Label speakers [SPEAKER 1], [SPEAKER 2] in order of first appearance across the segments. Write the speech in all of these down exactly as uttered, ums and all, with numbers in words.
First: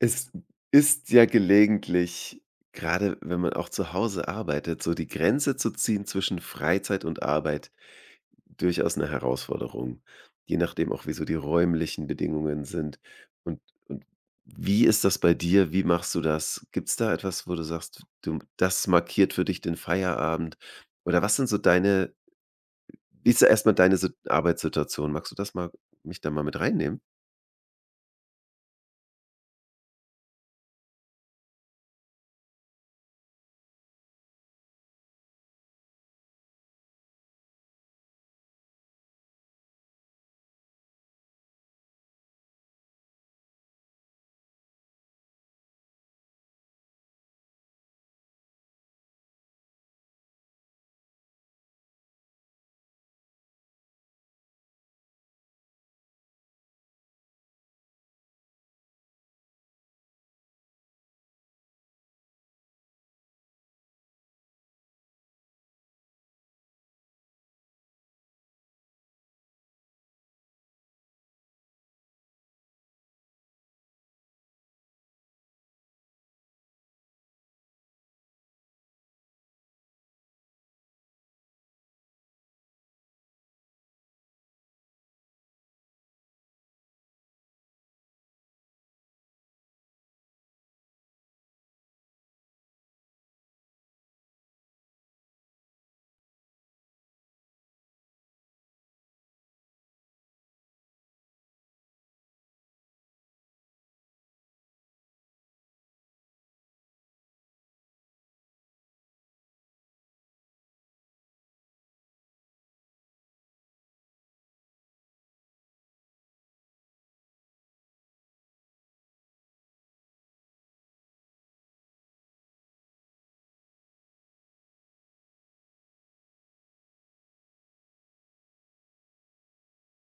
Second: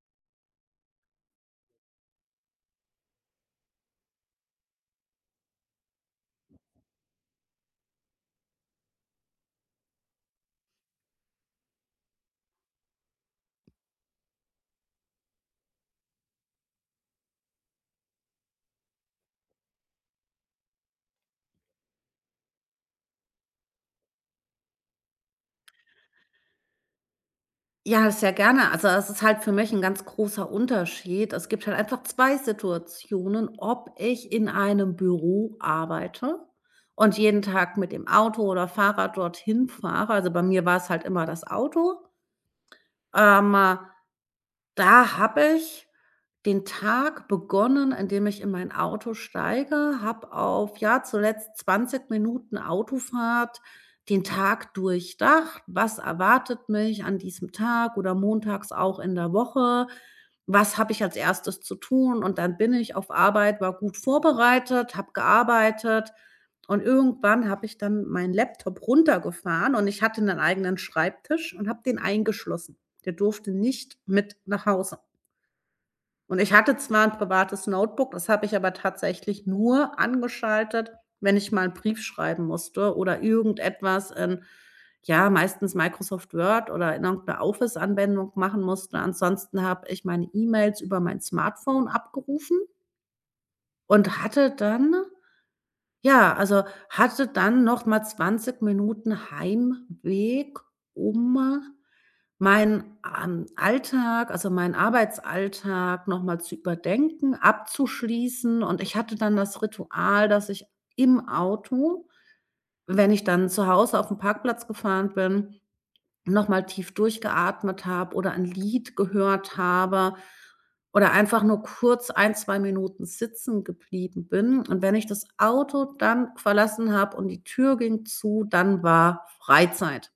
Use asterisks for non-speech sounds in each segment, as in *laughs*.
[SPEAKER 1] Es ist ja gelegentlich, gerade wenn man auch zu Hause arbeitet, so die Grenze zu ziehen zwischen Freizeit und Arbeit durchaus eine Herausforderung, je nachdem auch, wie so die räumlichen Bedingungen sind. Und und wie ist das bei dir? Wie machst du das? Gibt es da etwas, wo du sagst, du das markiert für dich den Feierabend? Oder was sind so deine wie ist da erstmal deine Sit Arbeitssituation? Magst du das mal mich da mal mit reinnehmen?
[SPEAKER 2] Ja, sehr gerne. Also, es ist halt für mich ein ganz großer Unterschied. Es gibt halt einfach zwei Situationen, ob ich in einem Büro arbeite und jeden Tag mit dem Auto oder Fahrrad dorthin fahre. Also, bei mir war es halt immer das Auto. Ähm, da habe ich den Tag begonnen, indem ich in mein Auto steige, habe auf, ja, zuletzt zwanzig Minuten Autofahrt den Tag durchdacht. Was erwartet mich an diesem Tag oder montags auch in der Woche? Was habe ich als erstes zu tun? Und dann bin ich auf Arbeit, war gut vorbereitet, habe gearbeitet. Und irgendwann habe ich dann meinen Laptop runtergefahren und ich hatte einen eigenen Schreibtisch und habe den eingeschlossen. Der durfte nicht mit nach Hause. Und ich hatte zwar ein privates Notebook, das habe ich aber tatsächlich nur angeschaltet, wenn ich mal einen Brief schreiben musste oder irgendetwas in, ja, meistens Microsoft Word oder in irgend Office-Anwendung machen musste. Ansonsten habe ich meine E-Mails über mein Smartphone abgerufen und hatte dann ja, also, hatte dann noch mal zwanzig Minuten Heimweg, um Meinen, ähm, Alltag, also meinen Arbeitsalltag nochmal zu überdenken, abzuschließen, und ich hatte dann das Ritual, dass ich im Auto, wenn ich dann zu Hause auf dem Parkplatz gefahren bin, nochmal tief durchgeatmet habe oder ein Lied gehört habe oder einfach nur kurz ein zwei Minuten sitzen geblieben bin. Und wenn ich das Auto dann verlassen habe und die Tür ging zu, dann war Freizeit.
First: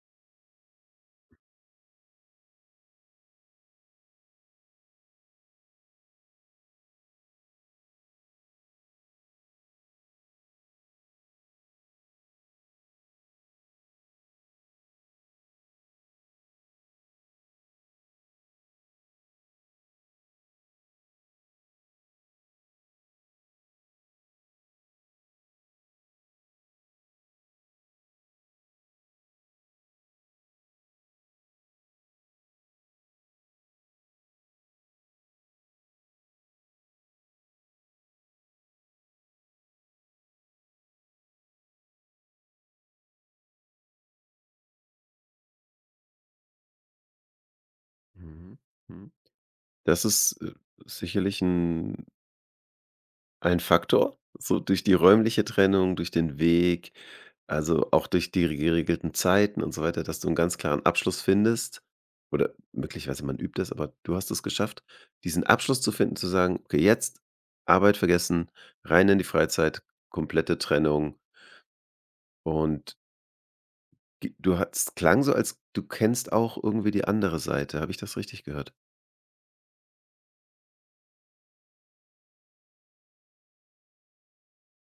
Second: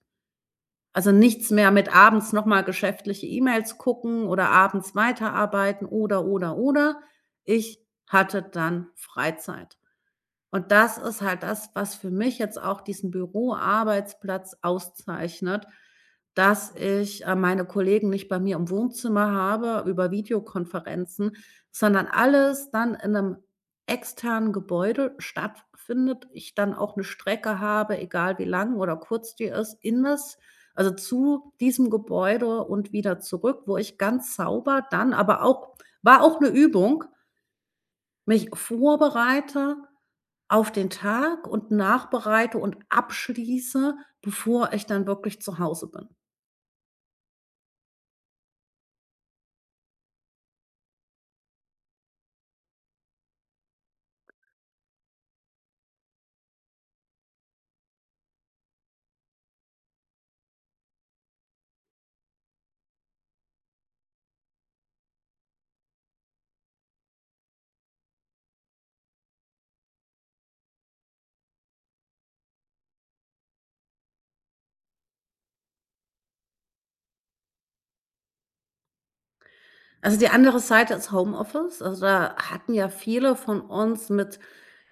[SPEAKER 2] Also, nichts mehr mit abends nochmal geschäftliche E-Mails gucken oder abends weiterarbeiten oder, oder, oder. Ich hatte dann Freizeit. Und das ist halt das, was für mich jetzt auch diesen Büroarbeitsplatz auszeichnet, dass ich, äh, meine Kollegen nicht bei mir im Wohnzimmer habe über Videokonferenzen, sondern alles dann in einem externen Gebäude stattfindet, ich dann auch eine Strecke habe, egal wie lang oder kurz die ist, in das also zu diesem Gebäude und wieder zurück, wo ich ganz sauber dann, aber auch, war auch eine Übung, mich vorbereite auf den Tag und nachbereite und abschließe, bevor ich dann wirklich zu Hause bin.
[SPEAKER 1] Mhm. Mhm. Das ist, äh, sicherlich ein ein Faktor, so durch die räumliche Trennung, durch den Weg, also, auch durch die geregelten Zeiten und so weiter, dass du einen ganz klaren Abschluss findest oder möglicherweise man übt das, aber du hast es geschafft, diesen Abschluss zu finden, zu sagen: „Okay, jetzt Arbeit vergessen, rein in die Freizeit, komplette Trennung.“ Und g du hat es klang so, als du kennst auch irgendwie die andere Seite. Habe ich das richtig gehört?
[SPEAKER 2] Also, die andere Seite ist Homeoffice. Also, da hatten ja viele von uns mit,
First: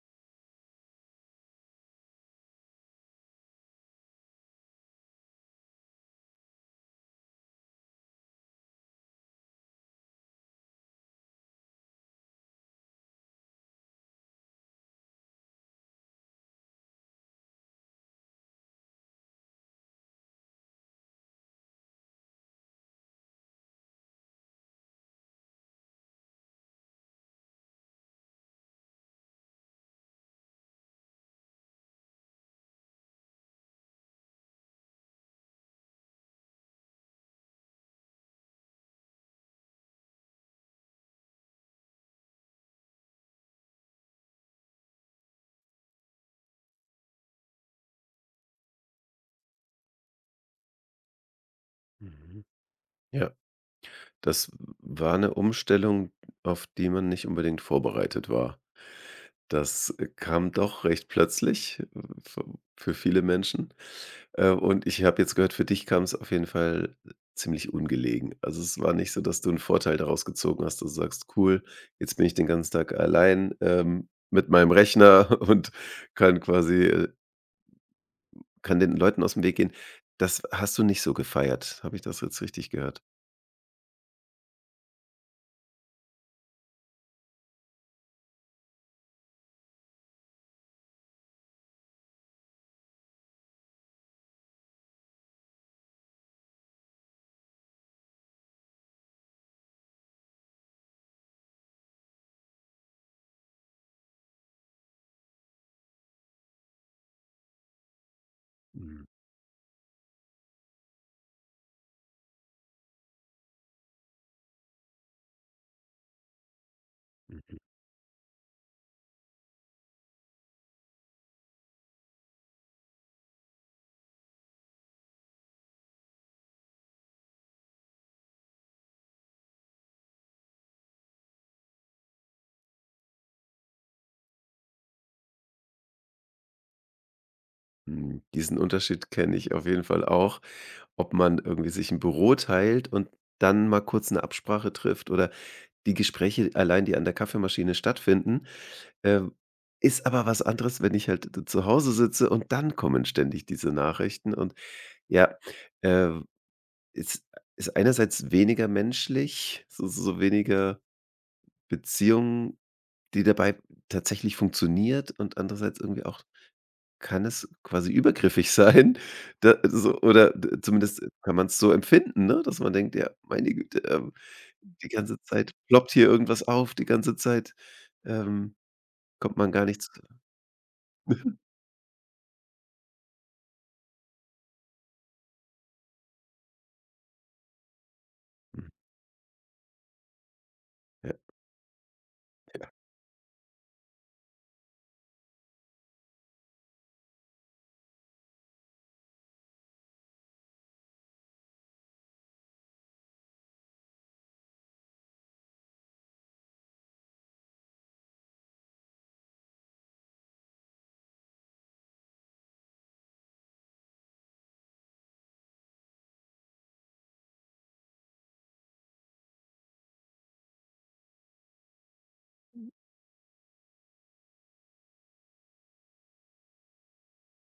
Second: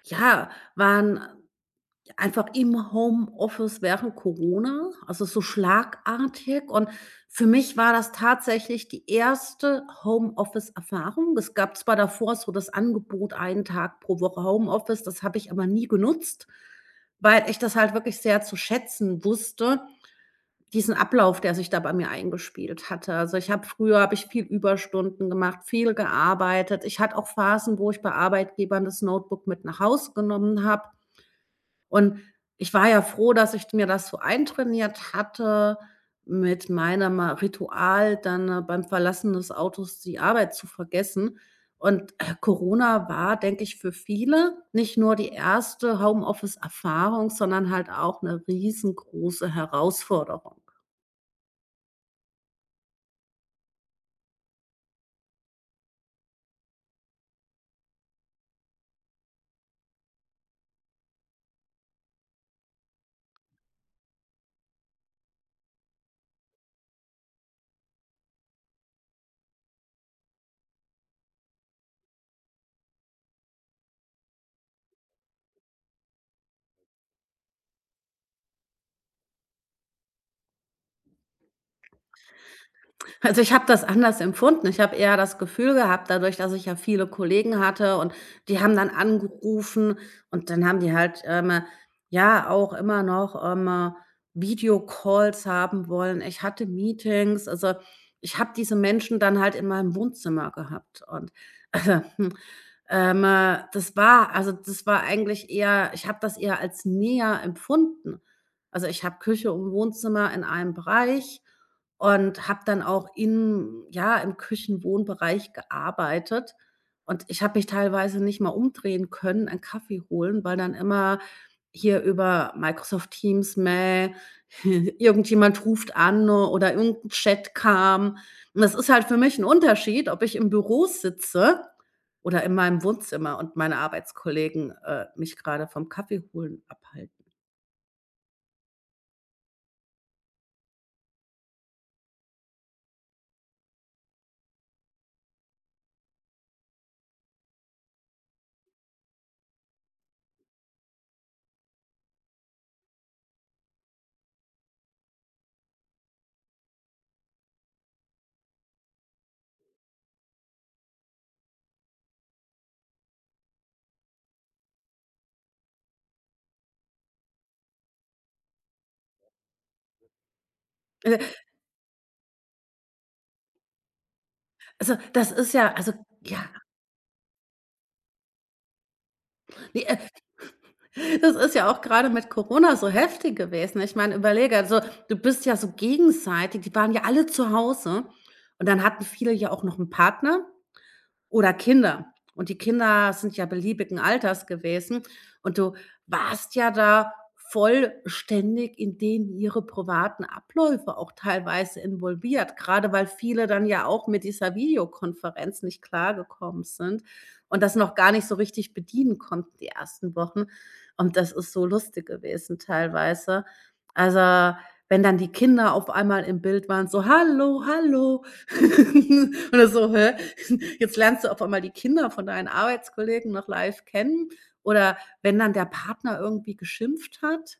[SPEAKER 2] ja, waren Einfach im Homeoffice während Corona, also so schlagartig. Und für mich war das tatsächlich die erste Homeoffice-Erfahrung. Es gab zwar davor so das Angebot, einen Tag pro Woche Homeoffice, das habe ich aber nie genutzt, weil ich das halt wirklich sehr zu schätzen wusste, diesen Ablauf, der sich da bei mir eingespielt hatte. Also, ich habe früher habe ich viel Überstunden gemacht, viel gearbeitet. Ich hatte auch Phasen, wo ich bei Arbeitgebern das Notebook mit nach Hause genommen habe. Und ich war ja froh, dass ich mir das so eintrainiert hatte, mit meinem äh, Ritual dann, äh, beim Verlassen des Autos die Arbeit zu vergessen. Und, äh, Corona war, denke ich, für viele nicht nur die erste Homeoffice-Erfahrung, sondern halt auch eine riesengroße Herausforderung.
[SPEAKER 1] Mhm. Ja. Das war eine Umstellung, auf die man nicht unbedingt vorbereitet war. Das äh, kam doch recht plötzlich, äh, für für viele Menschen. Äh, und ich habe jetzt gehört, für dich kam es auf jeden Fall ziemlich ungelegen. Also, es war nicht so, dass du einen Vorteil daraus gezogen hast, dass du sagst: „Cool, jetzt bin ich den ganzen Tag allein, ähm, mit meinem Rechner *laughs* und kann quasi äh, kann den Leuten aus dem Weg gehen.“ Das hast du nicht so gefeiert. Habe ich das jetzt richtig gehört?
[SPEAKER 2] Also, ich habe das anders empfunden. Ich habe eher das Gefühl gehabt, dadurch, dass ich ja viele Kollegen hatte und die haben dann angerufen, und dann haben die halt, ähm, ja, auch immer noch, ähm, Videocalls haben wollen. Ich hatte Meetings, also, ich habe diese Menschen dann halt in meinem Wohnzimmer gehabt und, *laughs* also, hm, ähm, äh, das war also, das war eigentlich eher ich habe das eher als näher empfunden. Also, ich
[SPEAKER 1] Mhm.
[SPEAKER 2] habe Küche und Wohnzimmer in einem Bereich und habe dann auch in ja, im Küchenwohnbereich gearbeitet, und ich habe mich teilweise nicht mal umdrehen können, einen Kaffee holen, weil dann immer hier über Microsoft Teams, Mail, *laughs* irgendjemand ruft an, ne, oder irgendein Chat kam. Und das ist halt für mich ein Unterschied, ob ich im Büro sitze oder in meinem Wohnzimmer und meine Arbeitskollegen, äh, mich gerade vom Kaffee holen abhalten.
[SPEAKER 1] Hm, diesen Unterschied kenne ich auf jeden Fall auch, ob man irgendwie sich ein Büro teilt und dann mal kurz eine Absprache trifft oder die Gespräche allein, die an der Kaffeemaschine stattfinden, ähm, ist aber was anderes, wenn ich halt zu Hause sitze und dann kommen ständig diese Nachrichten und ja, äh, ist ist einerseits weniger menschlich, so so weniger Beziehung, die dabei tatsächlich funktioniert und andererseits irgendwie auch Kann es quasi übergriffig *laughs* sein, da so oder d zumindest
[SPEAKER 2] Äh,
[SPEAKER 1] kann man es so empfinden, ne, dass man denkt: „Ja, meine Güte, ähm, die
[SPEAKER 2] also,
[SPEAKER 1] ganze
[SPEAKER 2] das
[SPEAKER 1] Zeit
[SPEAKER 2] ist ja
[SPEAKER 1] ploppt
[SPEAKER 2] also,
[SPEAKER 1] hier irgendwas
[SPEAKER 2] ja,
[SPEAKER 1] auf, die ganze Zeit, ähm, kommt man gar
[SPEAKER 2] ne,
[SPEAKER 1] nichts.
[SPEAKER 2] äh Das ist ja auch gerade mit Corona so heftig gewesen. Ich meine, überlege, also, du bist ja so gegenseitig die waren ja alle zu Hause,
[SPEAKER 1] Mhm,
[SPEAKER 2] und dann hatten viele ja auch noch einen Partner
[SPEAKER 1] ja,
[SPEAKER 2] oder Kinder. Und die Kinder sind ja beliebigen Alters gewesen, und du warst ja da vollständig in denen ihre privaten Abläufe auch teilweise involviert, gerade weil viele dann ja auch mit dieser Videokonferenz nicht klargekommen sind und das noch gar nicht so richtig bedienen konnten die ersten Wochen. Und das ist so lustig gewesen teilweise. Also, wenn dann die Kinder auf einmal im Bild waren, so: „Hallo, hallo." *laughs* Und du so: „Hä, *laughs* jetzt lernst du auf einmal die Kinder von deinen Arbeitskollegen noch live kennen, oder wenn dann der Partner irgendwie geschimpft hat.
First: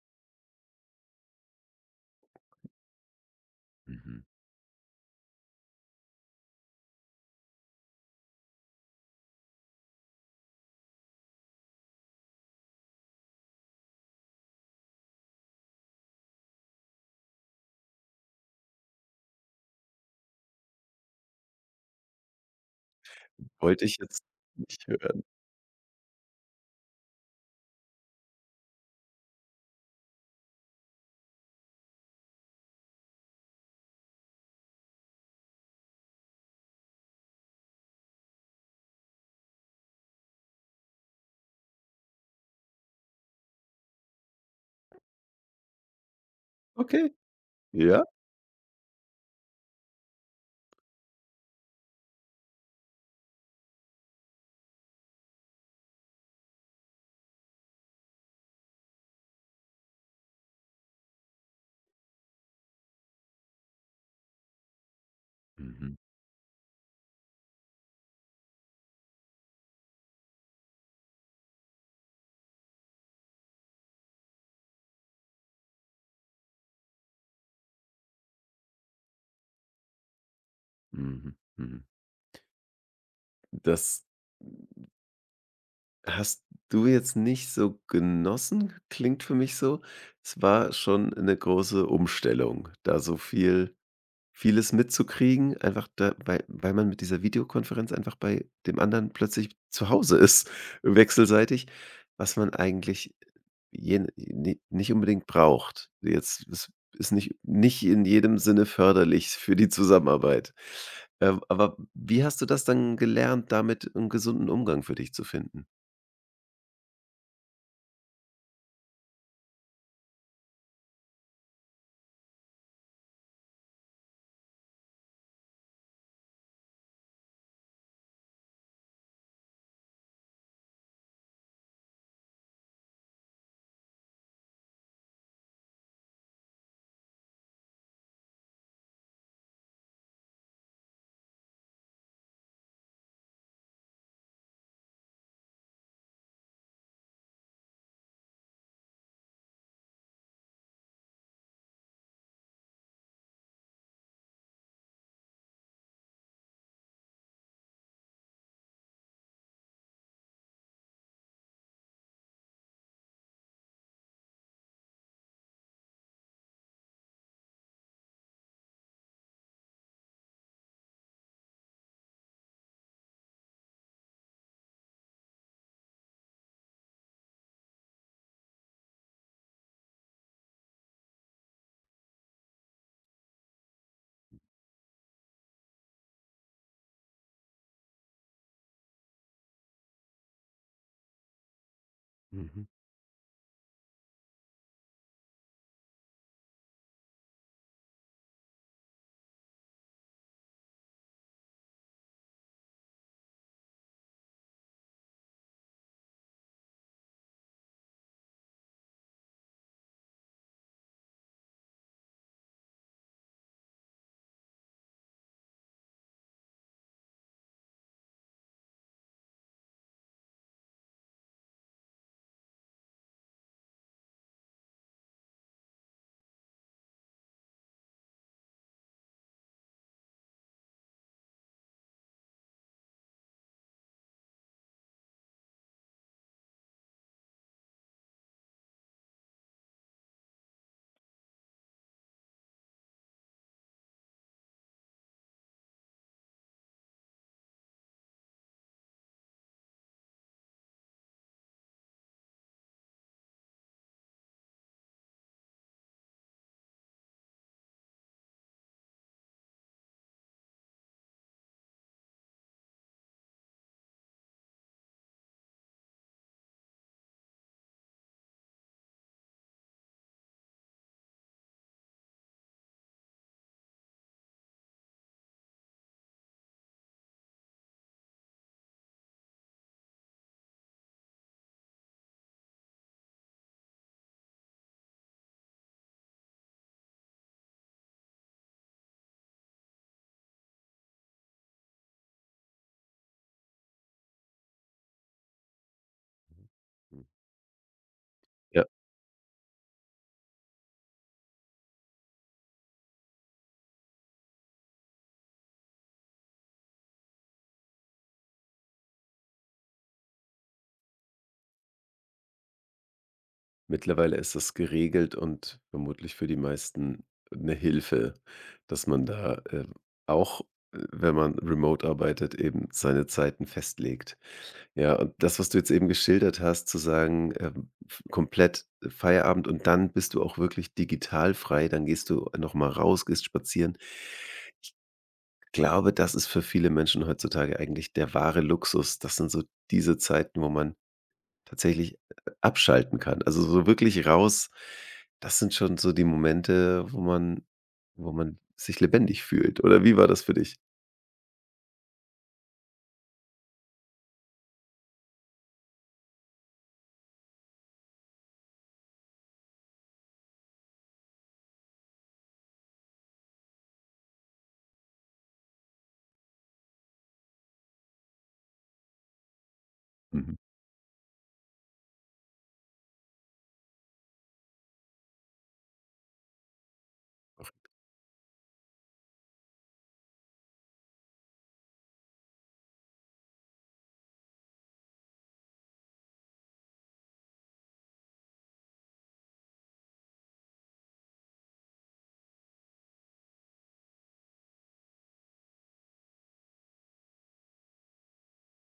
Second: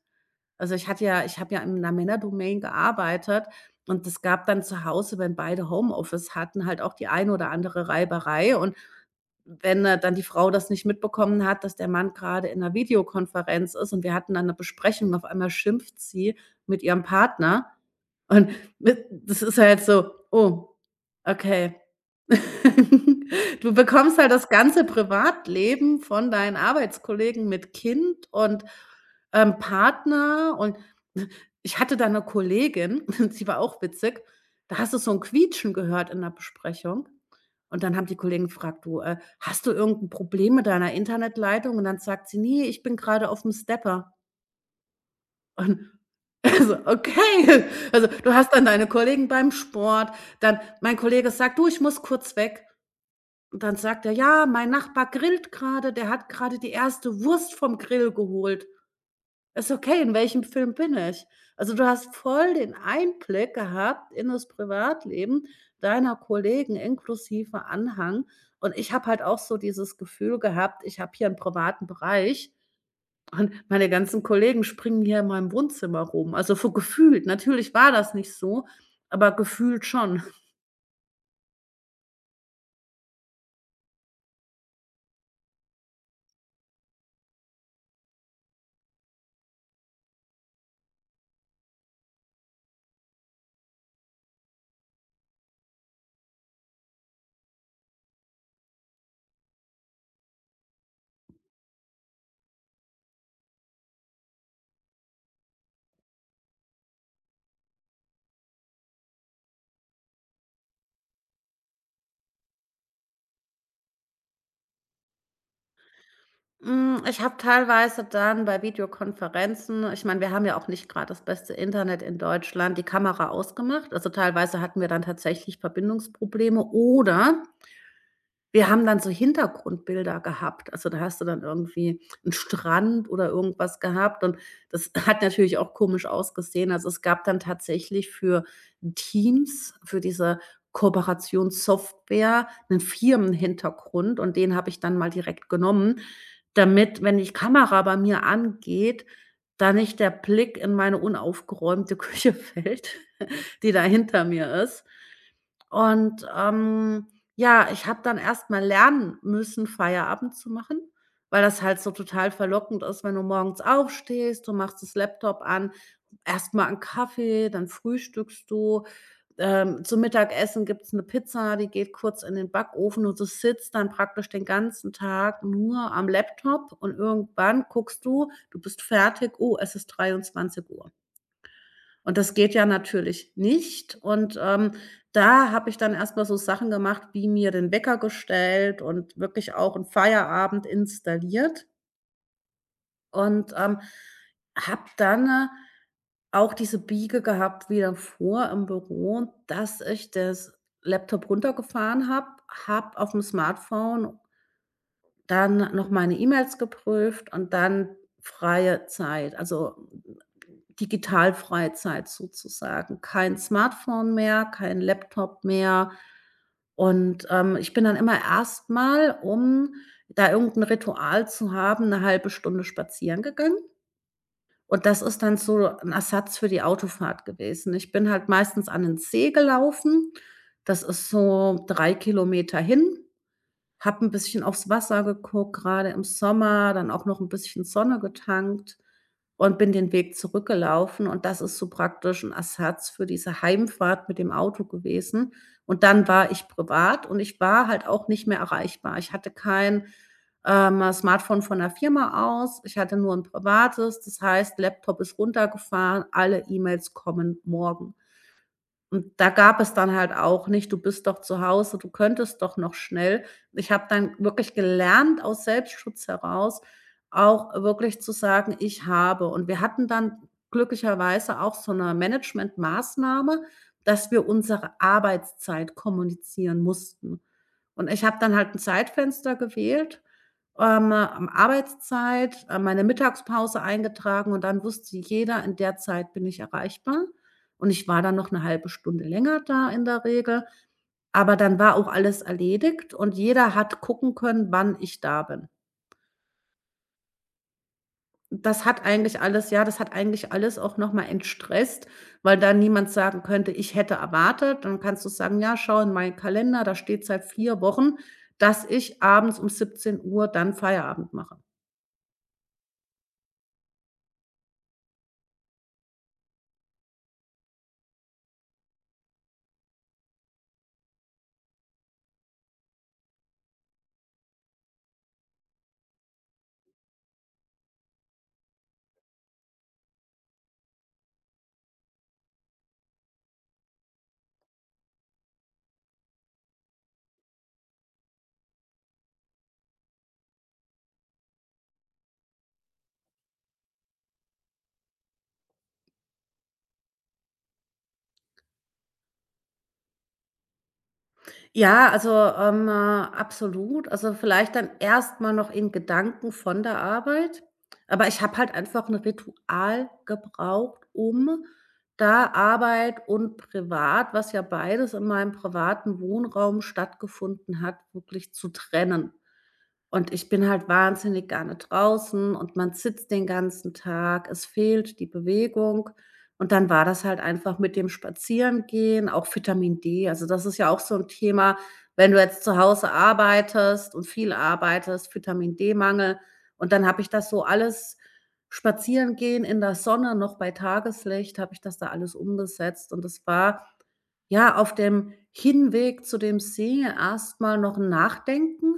[SPEAKER 2] Also, ich hatte ja ich habe ja in 'ner Männerdomain gearbeitet, und
[SPEAKER 1] mhm.
[SPEAKER 2] es gab dann zu Hause, wenn beide Homeoffice hatten, halt auch die eine oder andere Reiberei. Und wenn, äh, dann die Frau das nicht mitbekommen hat, dass der Mann gerade in einer Videokonferenz ist und wir hatten dann eine Besprechung, auf einmal schimpft sie mit ihrem Partner. Und mit das ist halt so: „Oh, okay, *laughs* du
[SPEAKER 1] Wollte ich
[SPEAKER 2] bekommst
[SPEAKER 1] jetzt
[SPEAKER 2] halt das ganze
[SPEAKER 1] nicht hören.
[SPEAKER 2] Privatleben von deinen Arbeitskollegen mit Kind und, ähm, Partner, und ich hatte da eine Kollegin, *laughs* sie war auch witzig, da hast du so ein Quietschen gehört in der Besprechung, und dann haben die Kollegen gefragt: „Du, äh, hast du irgend 'n Problem mit deiner Internetleitung?" Und dann sagt sie: „Ne, ich bin gerade auf dem Stepper." Und *laughs* also,
[SPEAKER 1] Okay,
[SPEAKER 2] okay.
[SPEAKER 1] ja.
[SPEAKER 2] Also, du hast dann deine Kollegen beim Sport, dann mein Kollege sagt: „Du, ich muss kurz weg." und dann sagt er: „Ja, mein Nachbar grillt gerade. Der hat gerade die erste Wurst vom Grill geholt." Ist okay, in welchem Film bin ich? Also, du hast voll den Einblick gehabt in das Privatleben
[SPEAKER 1] Mhm,
[SPEAKER 2] deiner Kollegen inklusive Anhang. Und ich habe halt auch so dieses Gefühl gehabt, ich habe hier einen privaten Bereich, und meine ganzen Kollegen springen hier in meinem Wohnzimmer rum. Also, so gefühlt. Natürlich war das nicht so, aber gefühlt schon.
[SPEAKER 1] mhm, mhm. Das hast du jetzt nicht so genossen, klingt für mich so. Es war schon eine große Umstellung, da so viel Vieles mitzukriegen, einfach da weil weil man mit dieser Videokonferenz einfach bei dem anderen plötzlich zu Hause ist, *laughs* wechselseitig, was man eigentlich je ni nicht unbedingt braucht. Jetzt es ist nicht nicht in jedem Sinne förderlich für die Zusammenarbeit. Ähm, aber wie hast du das dann gelernt, damit einen gesunden Umgang für dich zu finden?
[SPEAKER 2] Hm, ich habe teilweise dann bei Videokonferenzen, ich meine, wir haben ja auch nicht gerade das beste Internet in Deutschland, die Kamera ausgemacht. Also, teilweise hatten wir dann tatsächlich Verbindungsprobleme, oder wir haben dann so Hintergrundbilder gehabt. Also, da hast du dann irgendwie einen Strand oder irgendwas gehabt, und das *laughs* hat natürlich auch komisch ausgesehen. Also, es gab dann tatsächlich für Teams, für diese Kooperationssoftware, einen Firmenhintergrund, und den habe ich dann mal direkt genommen, damit, wenn die Kamera bei mir angeht, da nicht der Blick in meine unaufgeräumte *laughs* Küche fällt, die da hinter mir ist. Und, ähm ja, ich habe dann erst mal lernen müssen, Feierabend zu machen, weil das halt so total verlockend ist, wenn du morgens aufstehst, du machst das Laptop an, erst mal 'n Kaffee, dann frühstückst du. Ähm, zum Mittagessen gibt's 'ne Pizza, die geht kurz in den Backofen, und du sitzt dann praktisch den ganzen Tag nur am Laptop, und irgendwann guckst du, du bist fertig, oh, es ist dreiundzwanzig Uhr. Und das geht ja natürlich nicht. Und, ähm, da habe ich dann erst mal so Sachen gemacht, wie mir den Wecker gestellt und wirklich auch einen Feierabend installiert,
[SPEAKER 1] Mhm,
[SPEAKER 2] und, ähm, habe dann, äh, auch diese Biege gehabt wie davor im Büro, dass ich das Laptop runtergefahren habe, habe auf dem Smartphone dann noch meine E-Mails geprüft, und dann freie Zeit, also digitalfreie Zeit sozusagen. Kein Smartphone mehr, kein Laptop mehr. Und, ähm, ich bin dann immer erstmal, um da irgendein Ritual zu haben, eine halbe Stunde spazieren gegangen. Und das ist dann so ein Ersatz für die Autofahrt gewesen. Ich bin halt meistens an den See gelaufen. Das ist so drei Kilometer hin. Habe ein bisschen aufs Wasser geguckt, gerade im Sommer, dann auch noch ein bisschen Sonne getankt, und bin den Weg zurückgelaufen, und das ist so praktisch ein Ersatz für diese Heimfahrt mit dem Auto gewesen. Und dann war ich privat, und ich war halt auch nicht mehr erreichbar. Ich hatte kein, ähm, Smartphone von der Firma aus, ich hatte nur ein privates. Das heißt, Laptop ist runtergefahren, alle E-Mails kommen morgen. Und da gab es dann halt auch nicht: „Du bist doch zu Hause, du könntest doch noch schnell." Ich habe dann wirklich gelernt, aus Selbstschutz heraus auch wirklich zu sagen: „Ich habe" und wir hatten dann glücklicherweise auch so 'ne Managementmaßnahme, dass wir unsere Arbeitszeit kommunizieren mussten. Und ich habe dann halt 'n Zeitfenster gewählt, ähm, ähm, Arbeitszeit, äh, meine Mittagspause eingetragen, und dann wusste jeder, in der Zeit bin ich erreichbar. Und ich war dann noch eine halbe Stunde länger da in der Regel, aber dann war auch alles erledigt, und jeder hat gucken können, wann ich da bin.
[SPEAKER 1] hm.
[SPEAKER 2] Das hat eigentlich alles, ja, das hat eigentlich alles auch noch mal entstresst, weil dann niemand sagen könnte: „Ich hätte erwartet." Dann kannst du sagen: „Ja, schau in meinen Kalender, da steht seit vier Wochen, dass ich abends um siebzehn Uhr dann Feierabend mache."
[SPEAKER 1] Mittlerweile ist das geregelt und vermutlich für die meisten eine Hilfe, dass man da, ähm, auch, äh, wenn man remote arbeitet, eben seine Zeiten festlegt. Ja, und das, was du jetzt eben geschildert hast, zu sagen, ähm, f komplett Feierabend und dann bist du auch wirklich digital frei, dann gehst du noch mal raus, gehst spazieren. Ich Glaube, das ist für viele Menschen heutzutage eigentlich der wahre Luxus. Das sind so diese Zeiten, wo man Tatsächlich äh, abschalten kann. Also, so wirklich raus das sind schon so die Momente, wo man wo man sich lebendig fühlt. Oder wie war das für dich?
[SPEAKER 2] Ja, also, ähm, äh, absolut. Also, vielleicht dann erst mal noch in Gedanken von der Arbeit. Aber ich habe halt einfach ein Ritual gebraucht, um da Arbeit und privat, was ja beides in meinem privaten Wohnraum stattgefunden hat, wirklich zu trennen. Und ich
[SPEAKER 1] Mhm.
[SPEAKER 2] bin halt wahnsinnig gerne draußen, und man sitzt den ganzen Tag. Es fehlt die Bewegung. Und dann war das halt einfach mit dem Spazierengehen, auch Vitamin D. Also das ist ja auch so ein Thema, wenn du jetzt zu Hause arbeitest und viel arbeitest, Vitamin D-Mangel. Und dann habe ich das so alles, Spazierengehen in der Sonne, noch bei Tageslicht, habe ich das da alles umgesetzt, und das war, ja, auf dem Hinweg zu dem See erstmal noch 'n Nachdenken,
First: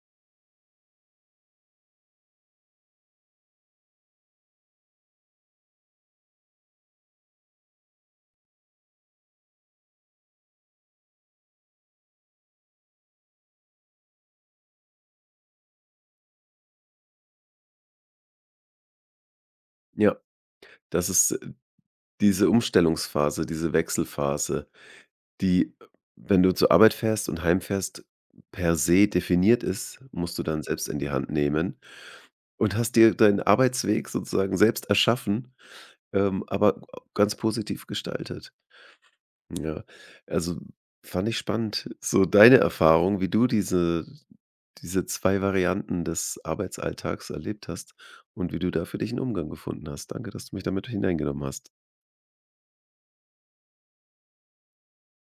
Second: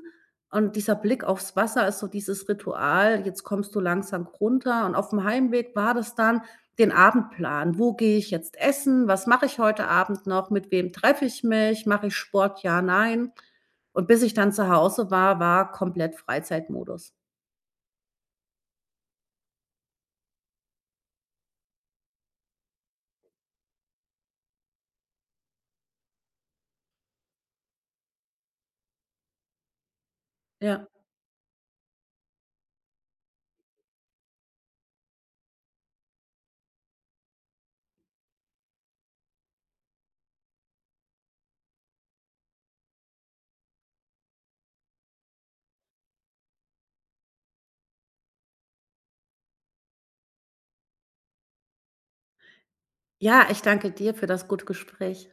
[SPEAKER 2] und dieser Blick aufs Wasser ist so dieses Ritual: „Jetzt kommst du langsam runter." Und aufm Heimweg war das dann den Abendplan: „Wo gehe ich jetzt essen? Was mache ich heute Abend noch? Mit wem treffe ich mich? Mache ich Sport? Ja, nein?" Und bis ich dann zu Hause war, war komplett Freizeitmodus.
[SPEAKER 1] Ja, das ist äh, diese Umstellungsphase, diese Wechselphase, die, wenn du zur Arbeit fährst und heimfährst, per se definiert ist, musst du dann
[SPEAKER 2] Ja.
[SPEAKER 1] selbst in die Hand nehmen und hast dir deinen Arbeitsweg sozusagen selbst erschaffen, ähm, aber ganz positiv gestaltet. Ja, also fand ich spannend, so deine Erfahrung, wie du diese diese zwei Varianten des Arbeitsalltags erlebt hast und wie du da für dich einen Umgang gefunden hast. Danke, dass du mich damit mit hineingenommen hast.
[SPEAKER 2] Ja, ich danke dir für das gute Gespräch.